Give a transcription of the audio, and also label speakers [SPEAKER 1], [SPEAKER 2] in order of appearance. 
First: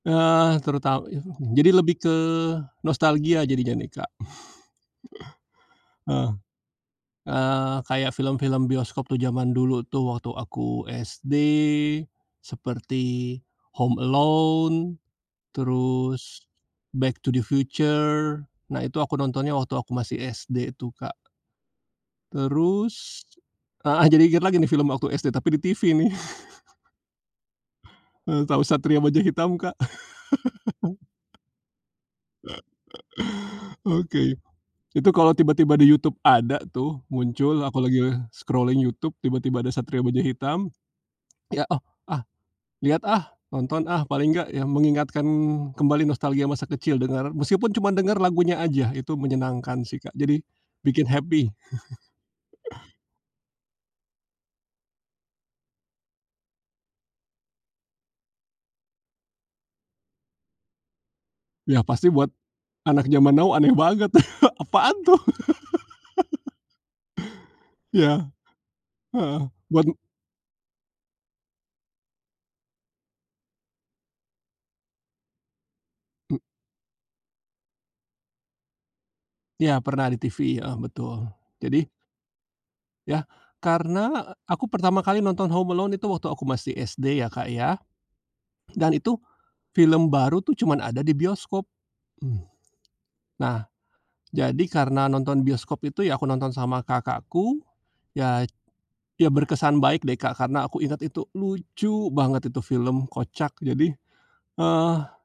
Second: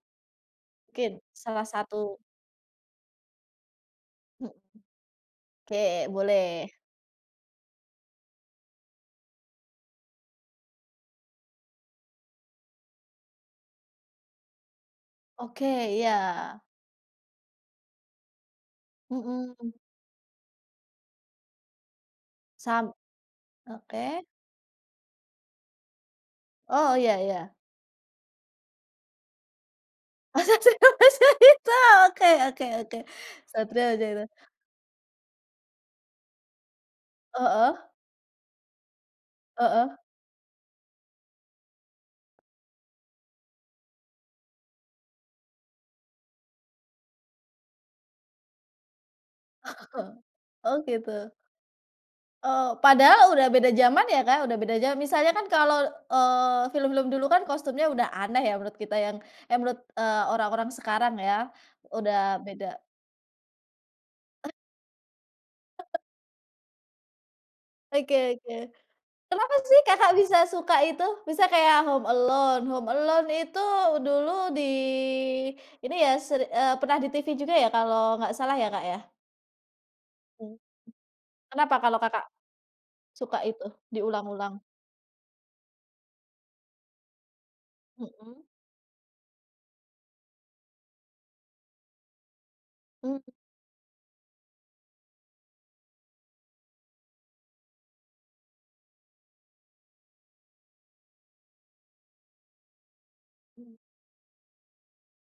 [SPEAKER 1] Eee, teruta
[SPEAKER 2] Mungkin, salah
[SPEAKER 1] jadi lebih ke
[SPEAKER 2] satu.
[SPEAKER 1] nostalgia jadinya, nih, Kak.
[SPEAKER 2] Hmm. Oke,
[SPEAKER 1] Eh,
[SPEAKER 2] boleh.
[SPEAKER 1] eee, kayak film-film bioskop tuh, jaman dulu tuh waktu aku SD seperti Home Alone,
[SPEAKER 2] Oke, iya.
[SPEAKER 1] terus Back to The Future. Nah, itu aku nontonnya waktu
[SPEAKER 2] Mhm.
[SPEAKER 1] aku masih SD tuh, Kak.
[SPEAKER 2] Sam
[SPEAKER 1] Terus heeh, jadi
[SPEAKER 2] oke.
[SPEAKER 1] inget lagi nih film waktu SD tapi di TV, nih.
[SPEAKER 2] Oh, ya ya.
[SPEAKER 1] Eee, tahu Satria Baja Hitam, Kak?
[SPEAKER 2] Oh, Satria Baja Hitam. Oke oke oke. Satria Baja Hitam.
[SPEAKER 1] Oke. Itu kalau tiba-tiba di YouTube ada tuh, muncul,
[SPEAKER 2] Heeh.
[SPEAKER 1] aku lagi scrolling YouTube tiba-tiba ada
[SPEAKER 2] Heeh.
[SPEAKER 1] Satria Baja Hitam, lihat, oh, ah, lihat, ah, nonton, ah, paling enggak yang mengingatkan kembali nostalgia masa kecil, dengar meskipun cuman denger lagunya aja. Itu menyenangkan sih, Kak. Jadi
[SPEAKER 2] Oh,
[SPEAKER 1] bikin
[SPEAKER 2] gitu.
[SPEAKER 1] happy.
[SPEAKER 2] Oh, padahal udah beda jaman ya, Kak, udah beda jaman. Misalnya kan kalau, eee, film-film dulu kan kostumnya udah aneh ya, menurut kita yang eh, menurut, eee, orang-orang sekarang ya,
[SPEAKER 1] Ya, pasti buat
[SPEAKER 2] udah beda.
[SPEAKER 1] anak jaman now aneh banget. Apaan, tuh?
[SPEAKER 2] Heeh. Oke
[SPEAKER 1] Iya.
[SPEAKER 2] oke.
[SPEAKER 1] Heeh.
[SPEAKER 2] Kenapa sih
[SPEAKER 1] Buat
[SPEAKER 2] Kakak bisa suka itu? Bisa kayak Home Alone. Home Alone itu dulu di ini ya
[SPEAKER 1] Mmm.
[SPEAKER 2] ser eee, pernah di TV juga ya, kalau nggak salah ya, Kak, ya?
[SPEAKER 1] Ya, pernah di
[SPEAKER 2] Oke.
[SPEAKER 1] TV, heeh, betul.
[SPEAKER 2] Kenapa
[SPEAKER 1] Jadi
[SPEAKER 2] kalau Kakak
[SPEAKER 1] Ya,
[SPEAKER 2] suka itu
[SPEAKER 1] karena
[SPEAKER 2] diulang-ulang?
[SPEAKER 1] aku pertama kali nonton Home Alone itu waktu aku masih SD ya, Kak, ya.
[SPEAKER 2] Mhm.
[SPEAKER 1] Dan itu film baru tuh cuman ada di bioskop. Hmm.
[SPEAKER 2] Hmm.
[SPEAKER 1] Nah, jadi karena nonton bioskop itu, ya aku nonton sama kakakku, ya. Ya, berkesan baik deh, Kak, karena aku inget itu lucu banget itu film, kocak,
[SPEAKER 2] Mmm.
[SPEAKER 1] jadi eh